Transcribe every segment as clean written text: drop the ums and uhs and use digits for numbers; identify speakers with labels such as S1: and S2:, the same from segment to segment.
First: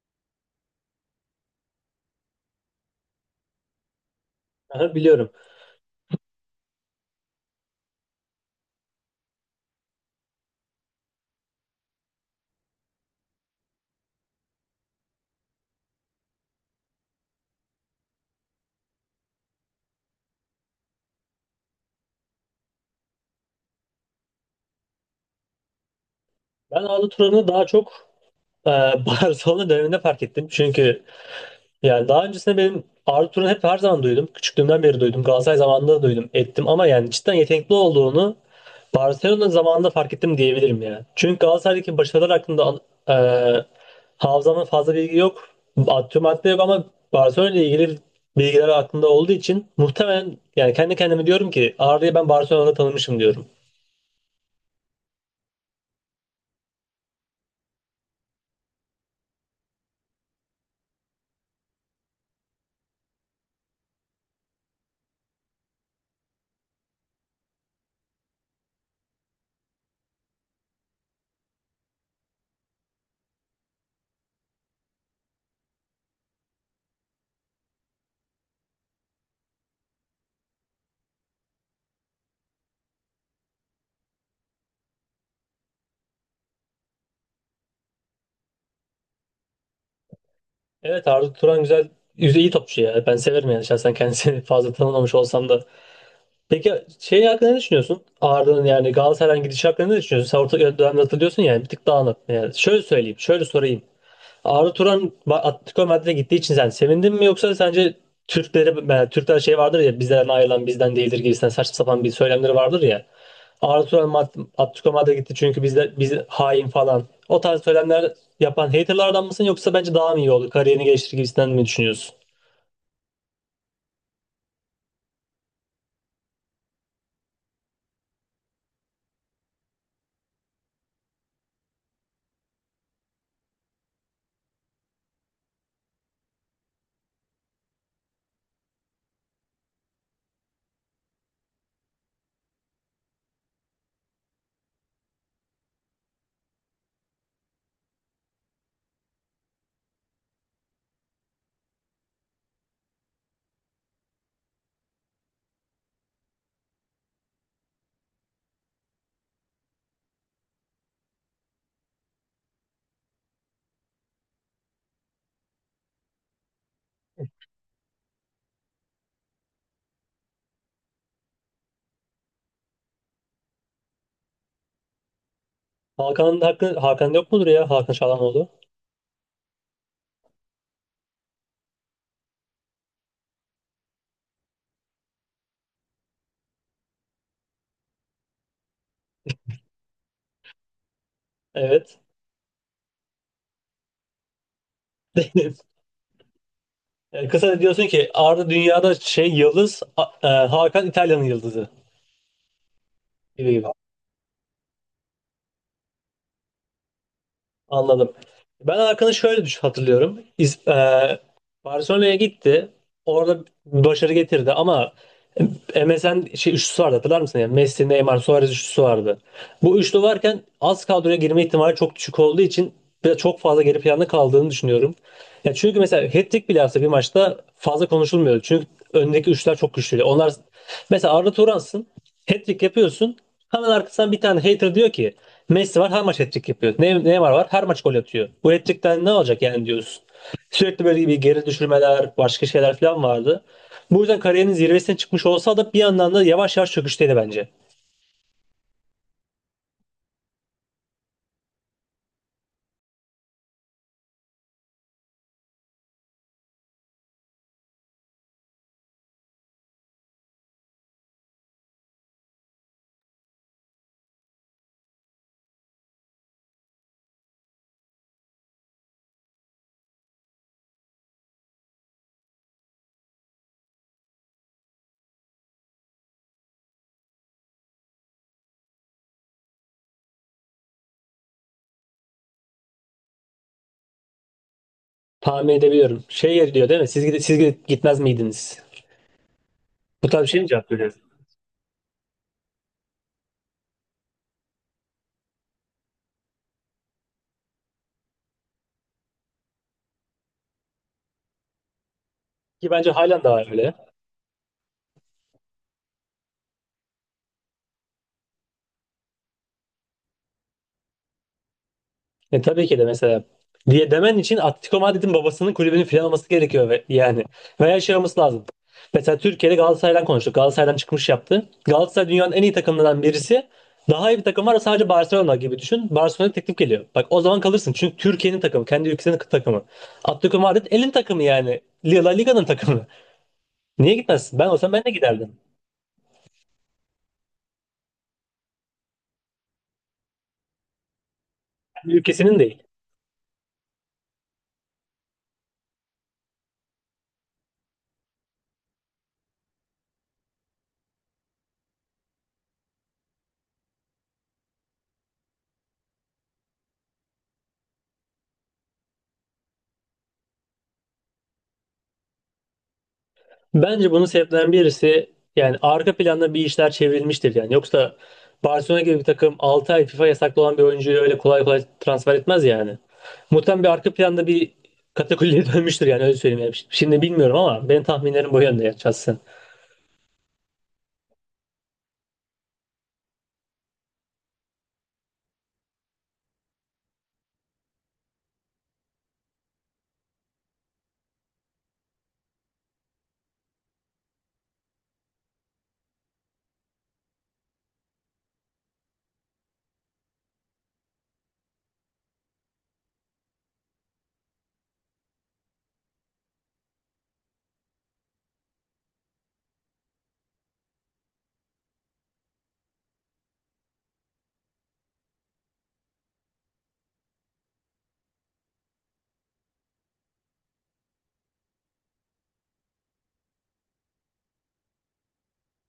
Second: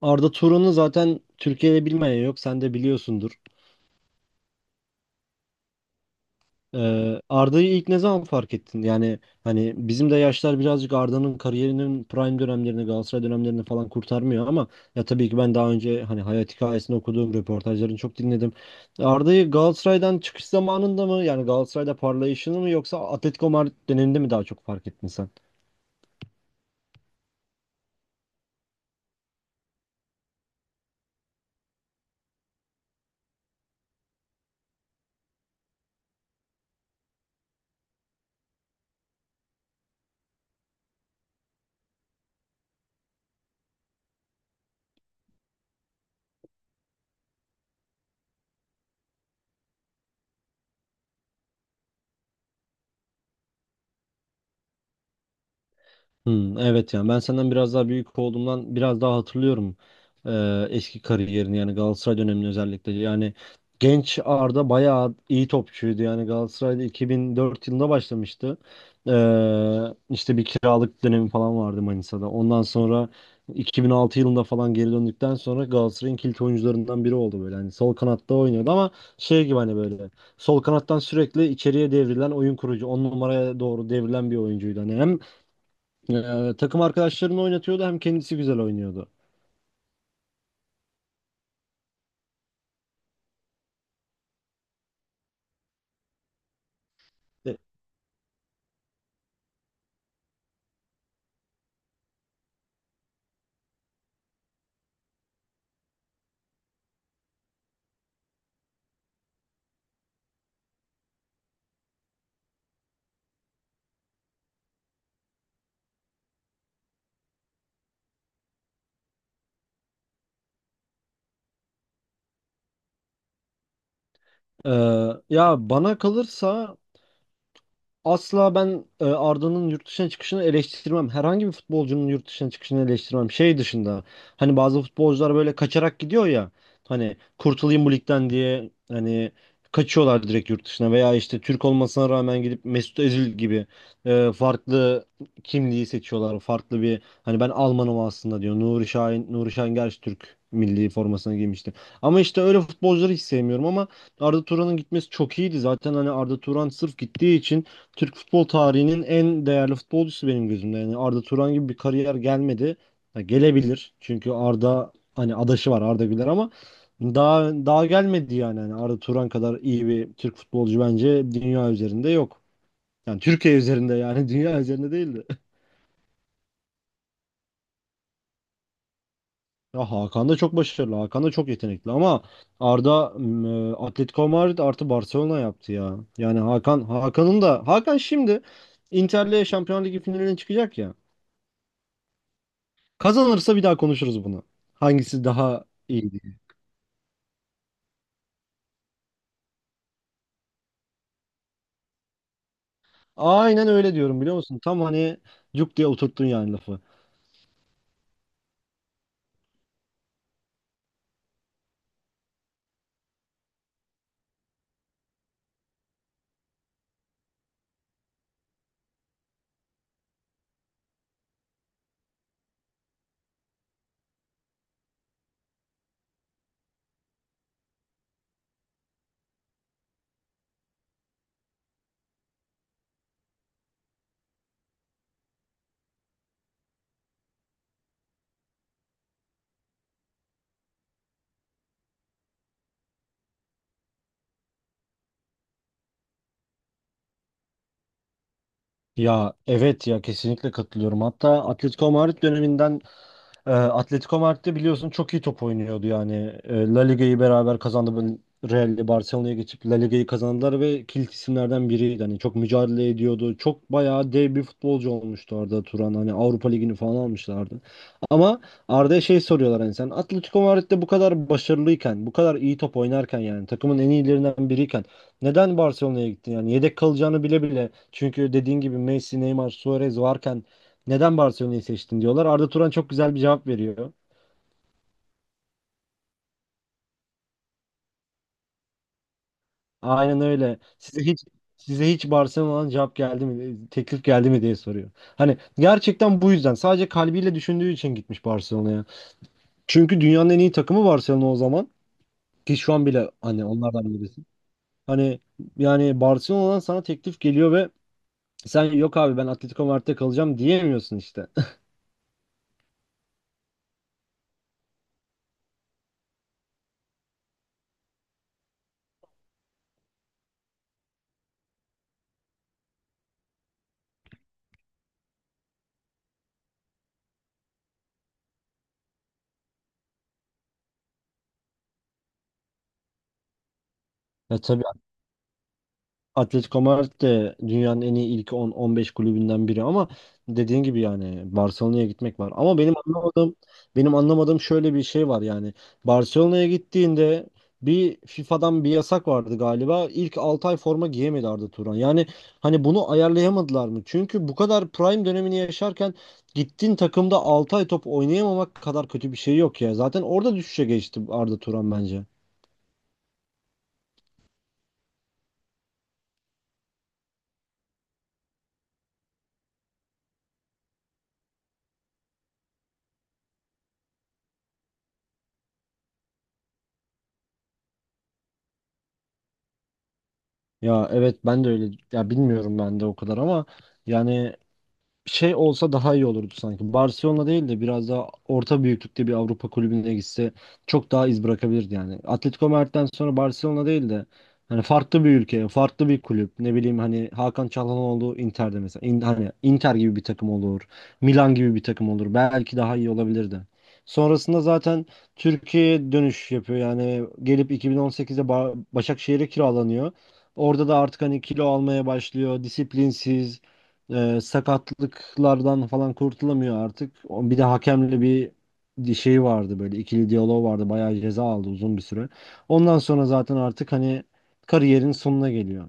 S1: Arda Turan'ı zaten Türkiye'de bilmeyen yok. Sen de biliyorsundur.
S2: Aha, biliyorum.
S1: Arda'yı ilk ne zaman fark ettin? Yani hani bizim de yaşlar birazcık Arda'nın kariyerinin prime dönemlerini, Galatasaray dönemlerini falan kurtarmıyor ama ya tabii ki ben daha önce hani hayat hikayesini okuduğum röportajlarını çok dinledim. Arda'yı Galatasaray'dan çıkış zamanında mı yani Galatasaray'da parlayışını mı yoksa Atletico Madrid döneminde mi daha çok fark ettin sen?
S2: Ben Arda Turan'ı daha çok e, Barcelona döneminde fark ettim. Çünkü yani daha öncesinde benim Arda Turan'ı hep her zaman duydum. Küçüklüğümden beri duydum. Galatasaray zamanında da duydum, ettim. Ama yani cidden yetenekli olduğunu Barcelona zamanında fark ettim diyebilirim ya. Çünkü Galatasaray'daki başarılar hakkında e, hafızamda fazla bilgi yok. Atıyorum madde yok ama Barcelona ile ilgili bilgiler aklımda olduğu için muhtemelen yani kendi kendime diyorum ki Arda'yı ben Barcelona'da tanımışım diyorum.
S1: Hmm, evet, yani ben senden biraz daha büyük olduğumdan biraz daha hatırlıyorum, eski kariyerini yani Galatasaray dönemini özellikle. Yani genç Arda bayağı iyi topçuydu. Yani Galatasaray'da 2004 yılında başlamıştı. İşte bir kiralık dönemi falan vardı Manisa'da. Ondan sonra 2006 yılında falan geri döndükten sonra Galatasaray'ın kilit oyuncularından biri oldu. Böyle hani sol kanatta oynuyordu ama şey gibi, hani böyle sol kanattan sürekli içeriye devrilen, oyun kurucu 10 numaraya doğru devrilen bir oyuncuydu. Hani hem takım arkadaşlarını oynatıyordu hem kendisi güzel oynuyordu.
S2: Evet, Arda Turan güzel yüzeyi topçu ya. Ben severim yani şahsen kendisini fazla tanımamış olsam da. Peki şey hakkında ne
S1: E,
S2: düşünüyorsun? Arda'nın yani Galatasaray'ın gidişi hakkında ne düşünüyorsun? Sen orta dönemde hatırlıyorsun yani bir tık dağınık. Yani şöyle söyleyeyim, şöyle sorayım. Atletico Madrid'e gittiği için sen sevindin mi yoksa sence Türkler şey vardır ya, bizden ayrılan bizden değildir gibisinden saçma sapan bir söylemleri vardır ya. Atletico Madrid'e gitti çünkü bizde biz hain falan. O tarz söylemler yapan haterlardan mısın yoksa bence daha mı iyi oldu? Kariyerini geliştirir gibisinden mi düşünüyorsun?
S1: ya bana kalırsa asla ben Arda'nın yurt dışına çıkışını eleştirmem. Herhangi bir futbolcunun yurt dışına çıkışını eleştirmem. Şey dışında, hani bazı futbolcular böyle kaçarak gidiyor ya. Hani kurtulayım bu ligden diye, hani kaçıyorlar direkt yurt dışına veya işte Türk olmasına rağmen gidip Mesut Özil gibi farklı kimliği seçiyorlar. Farklı bir, hani ben Almanım aslında diyor. Nuri Şahin, Nuri Şahin gerçi Türk milli formasına giymişti. Ama işte öyle futbolcuları hiç sevmiyorum ama Arda Turan'ın gitmesi çok iyiydi. Zaten hani Arda Turan sırf gittiği için Türk futbol tarihinin en değerli futbolcusu benim gözümde. Yani Arda Turan gibi bir kariyer gelmedi. Ha, gelebilir. Çünkü Arda hani adaşı var, Arda Güler, ama daha gelmedi yani. Hani Arda Turan kadar iyi bir Türk futbolcu bence dünya üzerinde yok. Yani Türkiye üzerinde, yani dünya üzerinde değildi.
S2: Hakan'ın hakkı Hakan yok mudur ya? Hakan Çalhanoğlu.
S1: Ya Hakan da çok başarılı. Hakan da çok yetenekli ama Arda Atletico Madrid artı Barcelona yaptı ya. Yani Hakan'ın da, Hakan şimdi Inter'le Şampiyonlar Ligi finaline çıkacak ya.
S2: Evet.
S1: Kazanırsa bir daha konuşuruz bunu. Hangisi daha iyi diye.
S2: Kısa diyorsun ki Arda dünyada şey yıldız, Hakan İtalya'nın yıldızı gibi gibi.
S1: Aynen öyle diyorum, biliyor musun? Tam hani cuk diye oturttun yani lafı.
S2: Anladım. Ben Arkan'ı şöyle düş hatırlıyorum. Barcelona'ya gitti. Orada başarı getirdi ama MSN şey üçlüsü vardı, hatırlar mısın? Yani Messi, Neymar, Suarez üçlüsü vardı. Bu üçlü varken az kadroya girme ihtimali çok düşük olduğu için biraz çok fazla geri planda kaldığını düşünüyorum. Ya çünkü mesela hat-trick bile yapsa bir maçta fazla konuşulmuyor. Çünkü öndeki üçler çok güçlü. Onlar mesela Arda Turan'sın. Hat-trick yapıyorsun. Hemen arkasından bir tane hater diyor ki Messi var her maç hat-trick yapıyor. Neymar var her maç gol atıyor. Bu hat-trick'ten ne olacak yani diyorsun. Sürekli böyle bir geri düşürmeler, başka şeyler falan vardı. Bu yüzden kariyerinin zirvesine çıkmış olsa da bir yandan da yavaş yavaş çöküşteydi bence.
S1: Ya evet, ya kesinlikle katılıyorum. Hatta Atletico Madrid döneminden, Atletico Madrid'de biliyorsun çok iyi top oynuyordu yani. La Liga'yı beraber kazandı. Böyle Real'le Barcelona'ya geçip La Liga'yı kazandılar ve kilit isimlerden biriydi. Hani çok mücadele ediyordu. Çok bayağı dev bir futbolcu olmuştu Arda Turan. Hani Avrupa Ligi'ni falan almışlardı. Ama Arda'ya şey soruyorlar, hani sen Atletico Madrid'de bu kadar başarılıyken, bu kadar iyi top oynarken, yani takımın en iyilerinden biriyken neden Barcelona'ya gittin? Yani yedek kalacağını bile bile. Çünkü dediğin gibi Messi, Neymar, Suarez varken neden Barcelona'yı seçtin diyorlar. Arda Turan çok güzel bir cevap veriyor.
S2: Tahmin edebiliyorum. Şey diyor değil mi? Siz gitmez miydiniz? Bu
S1: Aynen
S2: tarz bir şey mi
S1: öyle.
S2: cevap veriyoruz?
S1: Size hiç Barcelona'dan cevap geldi mi, teklif geldi mi diye soruyor. Hani gerçekten bu yüzden sadece kalbiyle düşündüğü için gitmiş Barcelona'ya. Çünkü dünyanın en iyi takımı Barcelona o zaman, ki
S2: Ki
S1: şu an
S2: bence
S1: bile
S2: halen daha
S1: hani
S2: öyle.
S1: onlardan birisi. Hani yani Barcelona'dan sana teklif geliyor ve sen yok abi ben Atletico Madrid'de kalacağım diyemiyorsun işte.
S2: E, tabii ki de mesela diye demen için Atletico Madrid'in babasının kulübünün filan olması gerekiyor ve, yani. Veya şey olması lazım. Mesela Türkiye'de Galatasaray'dan konuştuk. Galatasaray'dan çıkmış yaptı. Galatasaray dünyanın en iyi takımlarından birisi. Daha iyi bir takım var sadece Barcelona gibi düşün. Barcelona'ya teklif geliyor. Bak o zaman kalırsın. Çünkü Türkiye'nin takımı. Kendi ülkesinin takımı. Atletico Madrid elin takımı yani. La Liga'nın takımı. Niye gitmezsin?
S1: E
S2: Ben
S1: tabii,
S2: olsam ben de giderdim.
S1: Atletico Madrid de dünyanın en iyi ilk 10-15 kulübünden biri ama dediğin gibi yani Barcelona'ya
S2: Kendi
S1: gitmek var.
S2: ülkesinin
S1: Ama
S2: değil.
S1: benim anlamadığım şöyle bir şey var yani Barcelona'ya gittiğinde bir FIFA'dan bir yasak vardı galiba. İlk 6 ay forma giyemedi Arda Turan. Yani hani bunu ayarlayamadılar mı? Çünkü bu kadar prime dönemini yaşarken gittiğin takımda 6 ay top oynayamamak kadar kötü bir şey yok ya. Zaten orada düşüşe geçti Arda Turan bence.
S2: Bence bunun sebeplerinden birisi yani arka planda bir işler çevrilmiştir yani. Yoksa Barcelona gibi bir takım 6 ay FIFA yasaklı olan bir oyuncuyu öyle kolay kolay transfer etmez yani. Muhtemelen bir arka planda bir katakulliye dönmüştür yani öyle söyleyeyim. Yani şimdi bilmiyorum ama benim tahminlerim bu yönde ya şahsen.
S1: Ya evet, ben de öyle, ya bilmiyorum ben de o kadar ama yani şey olsa daha iyi olurdu sanki. Barcelona değil de biraz daha orta büyüklükte bir Avrupa kulübüne gitse çok daha iz bırakabilirdi yani. Atletico Madrid'den sonra Barcelona değil de, hani farklı bir ülke, farklı bir kulüp. Ne bileyim, hani Hakan Çalhanoğlu Inter'de mesela. Hani Inter gibi bir takım olur. Milan gibi bir takım olur. Belki daha iyi olabilirdi. Sonrasında zaten Türkiye'ye dönüş yapıyor. Yani gelip 2018'de Başakşehir'e kiralanıyor. Orada da artık hani kilo almaya başlıyor. Disiplinsiz. Sakatlıklardan falan kurtulamıyor artık. Bir de hakemle bir şey vardı, böyle ikili diyalog vardı. Bayağı ceza aldı uzun bir süre. Ondan sonra zaten artık hani kariyerin sonuna geliyor.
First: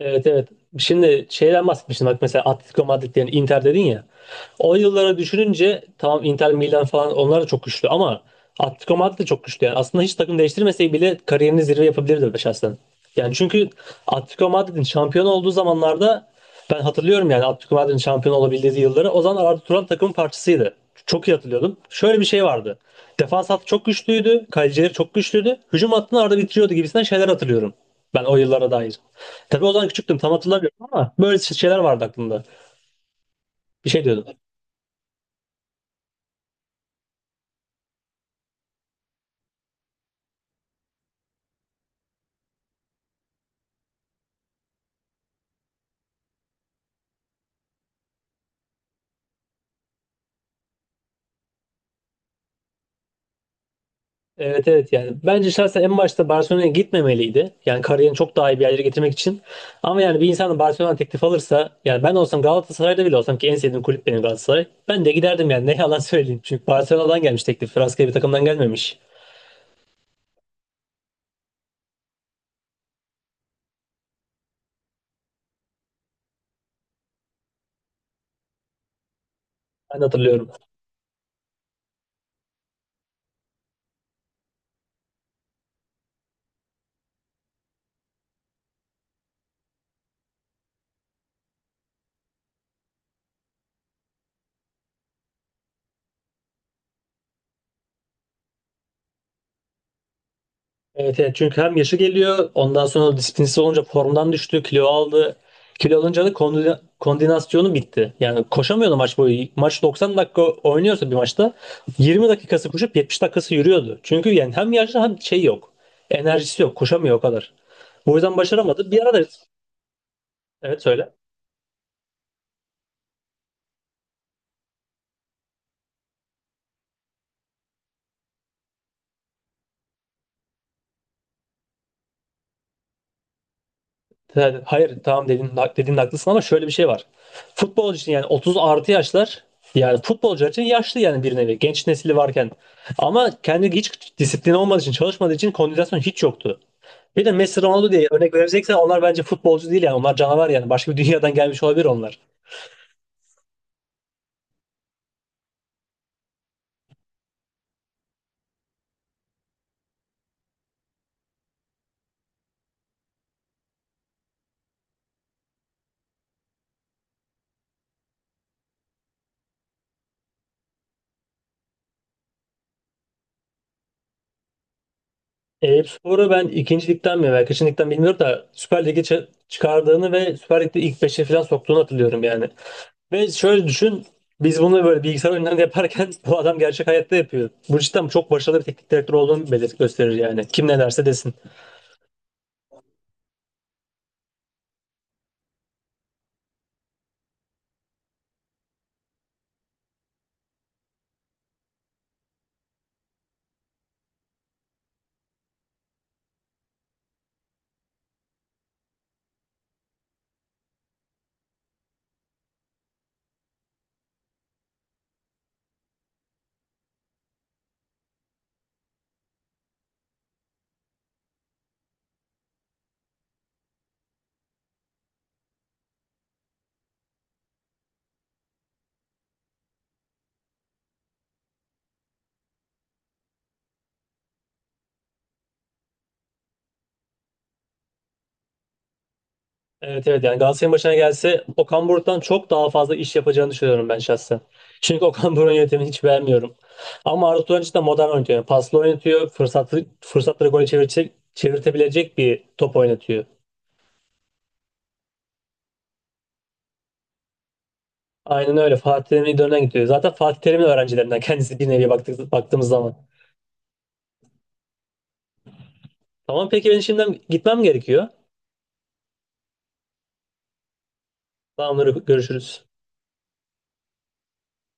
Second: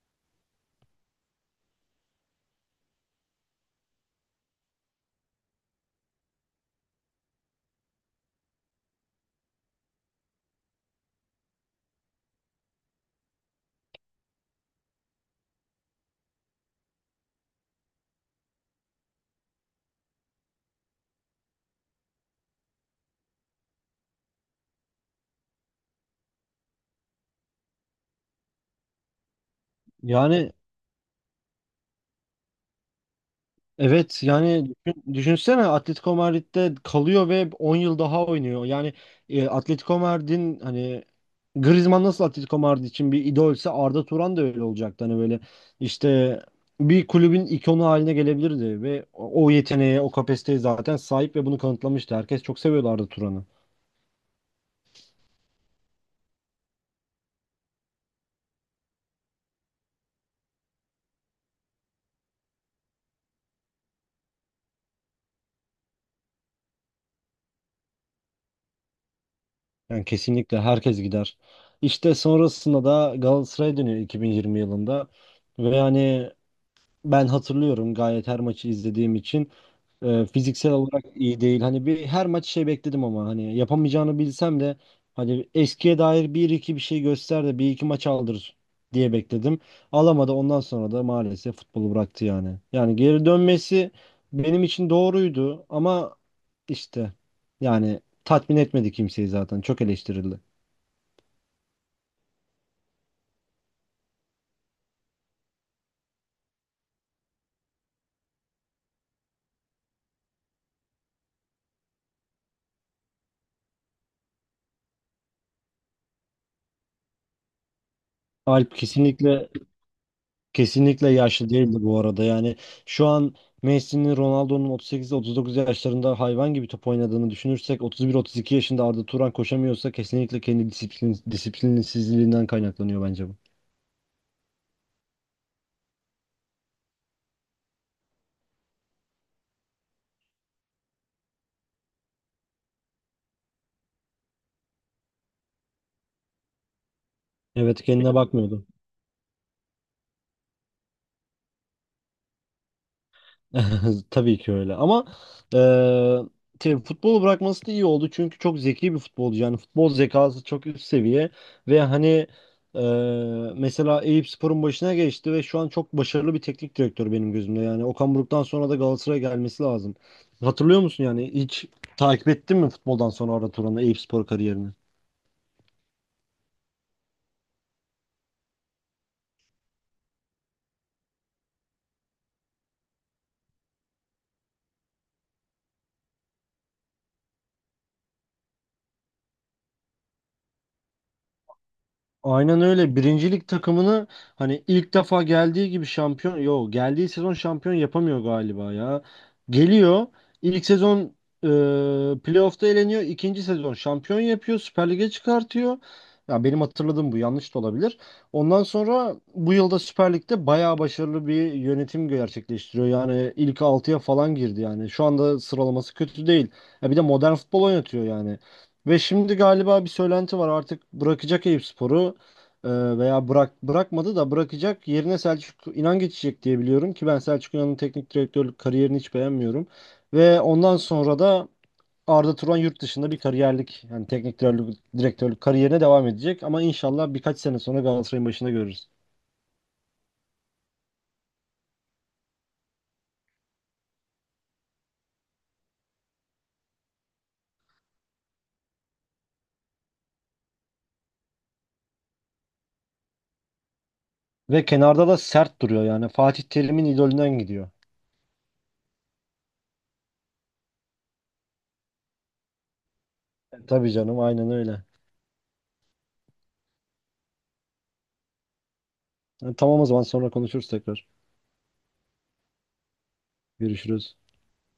S2: Evet, evet. Şimdi şeyden bahsetmiştin bak mesela Atletico Madrid yani Inter dedin ya. O yıllara düşününce tamam Inter Milan falan onlar da çok güçlü ama Atletico Madrid de çok güçlü yani. Aslında hiç takım değiştirmeseydi bile kariyerini zirve yapabilirdi be şahsen. Yani çünkü Atletico Madrid'in şampiyon olduğu zamanlarda ben hatırlıyorum yani Atletico Madrid'in şampiyon olabildiği yılları o zaman Arda Turan takımın parçasıydı. Çok iyi hatırlıyordum. Şöyle bir şey vardı. Defans hattı çok güçlüydü. Kalecileri çok güçlüydü. Hücum hattını Arda bitiriyordu gibisinden şeyler hatırlıyorum. Ben o yıllara dair. Tabii o zaman küçüktüm tam
S1: Yani
S2: hatırlamıyorum ama böyle şeyler vardı aklımda. Bir şey
S1: evet,
S2: diyordum.
S1: yani düşünsene Atletico Madrid'de kalıyor ve 10 yıl daha oynuyor. Yani Atletico Madrid'in hani Griezmann nasıl Atletico Madrid için bir idolse Arda Turan da öyle olacaktı. Hani böyle işte bir kulübün ikonu haline gelebilirdi ve o yeteneğe, o kapasiteye zaten sahip ve bunu kanıtlamıştı. Herkes çok seviyordu Arda Turan'ı.
S2: Evet, evet yani. Bence şahsen en başta Barcelona'ya gitmemeliydi. Yani kariyerini çok daha iyi bir yerlere getirmek için. Ama yani bir insan da Barcelona teklif alırsa yani ben olsam Galatasaray'da bile olsam ki en sevdiğim kulüp benim Galatasaray. Ben de giderdim yani ne yalan söyleyeyim. Çünkü Barcelona'dan gelmiş teklif. Fransız bir takımdan gelmemiş.
S1: Yani kesinlikle herkes gider. İşte sonrasında da Galatasaray'a dönüyor 2020 yılında ve yani ben hatırlıyorum gayet, her maçı izlediğim için.
S2: Ben de hatırlıyorum.
S1: Fiziksel olarak iyi değil. Hani bir her maç şey bekledim ama hani yapamayacağını bilsem de, hani eskiye dair bir iki bir şey göster de bir iki maç aldır diye bekledim. Alamadı. Ondan sonra da maalesef futbolu bıraktı yani. Yani geri dönmesi benim için doğruydu ama işte yani tatmin etmedi kimseyi zaten. Çok eleştirildi.
S2: Evet, evet, çünkü hem yaşı geliyor ondan sonra disiplinsiz olunca formdan düştü, kilo aldı. Kilo alınca da koordinasyonu bitti. Yani koşamıyordu maç boyu. Maç 90 dakika oynuyorsa bir maçta 20 dakikası koşup 70 dakikası yürüyordu. Çünkü yani hem yaşlı hem şey yok. Enerjisi yok. Koşamıyor o kadar. Bu yüzden
S1: Alp,
S2: başaramadı. Bir ara da evet,
S1: kesinlikle
S2: söyle.
S1: yaşlı değildi bu arada. Yani şu an Messi'nin, Ronaldo'nun 38-39 yaşlarında hayvan gibi top oynadığını düşünürsek 31-32 yaşında Arda Turan koşamıyorsa kesinlikle kendi disiplinsizliğinden kaynaklanıyor bence bu.
S2: Yani hayır, tamam, dedin, dediğin haklısın ama şöyle bir şey var. Futbol için yani 30 artı yaşlar yani futbolcular için yaşlı yani bir nevi genç nesili varken. Ama kendi hiç disiplin olmadığı için çalışmadığı için kondisyon hiç yoktu. Bir de Messi
S1: Evet,
S2: Ronaldo diye
S1: kendine
S2: örnek
S1: bakmıyordu.
S2: vereceksen onlar bence futbolcu değil yani onlar canavar yani başka bir dünyadan gelmiş olabilir onlar.
S1: Tabii ki öyle ama eee şey, futbolu bırakması da iyi oldu çünkü çok zeki bir futbolcu. Yani futbol zekası çok üst seviye ve hani mesela Eyüpspor'un başına geçti ve şu an çok başarılı bir teknik direktör benim gözümde. Yani Okan Buruk'tan sonra da Galatasaray'a gelmesi lazım. Hatırlıyor musun, yani hiç takip ettin mi futboldan sonra Arda Turan'ı, Eyüpspor kariyerini?
S2: Eyüpspor'u ben ikincilikten mi veya kaçıncılıktan bilmiyorum da Süper Lig'e çıkardığını ve Süper Lig'de ilk beşe falan soktuğunu hatırlıyorum yani. Ve şöyle düşün. Biz bunu böyle bilgisayar oyunlarında yaparken bu adam gerçek hayatta yapıyor. Bu cidden çok başarılı bir teknik direktör olduğunu gösterir yani. Kim ne derse desin.
S1: Aynen öyle. Birincilik takımını hani ilk defa geldiği gibi şampiyon, yo geldiği sezon şampiyon yapamıyor galiba ya. Geliyor. İlk sezon playoff'ta eleniyor. İkinci sezon şampiyon yapıyor. Süper Lig'e çıkartıyor. Ya benim hatırladığım bu, yanlış da olabilir. Ondan sonra bu yılda Süper Lig'de bayağı başarılı bir yönetim gerçekleştiriyor. Yani ilk 6'ya falan girdi yani. Şu anda sıralaması kötü değil. Ya bir de modern futbol oynatıyor yani. Ve şimdi galiba bir söylenti var, artık bırakacak Eyüpspor'u, e, veya bırakmadı da bırakacak, yerine Selçuk İnan geçecek diye biliyorum ki ben Selçuk İnan'ın teknik direktörlük kariyerini hiç beğenmiyorum. Ve ondan sonra da Arda Turan yurt dışında bir kariyerlik yani teknik direktörlük kariyerine devam edecek ama inşallah birkaç sene sonra Galatasaray'ın başında görürüz.
S2: Evet, evet yani Galatasaray'ın başına gelse Okan Buruk'tan çok daha fazla iş yapacağını düşünüyorum ben şahsen. Çünkü Okan Buruk'un yönetimini hiç beğenmiyorum. Ama Arda Turan cidden modern oynatıyor. Yani paslı oynatıyor. Fırsatlı, fırsatları gole çevirecek, çevirtebilecek bir top oynatıyor.
S1: Ve kenarda da sert duruyor yani Fatih Terim'in idolünden gidiyor.
S2: Aynen öyle. Fatih Terim'in idolünden gidiyor. Zaten Fatih Terim'in öğrencilerinden kendisi bir nevi baktık, baktığımız zaman.
S1: Tabii canım, aynen öyle.
S2: Tamam peki, ben şimdiden gitmem gerekiyor.
S1: Yani tamam, o zaman sonra konuşuruz tekrar.
S2: Tamamdır. Görüşürüz.
S1: Görüşürüz.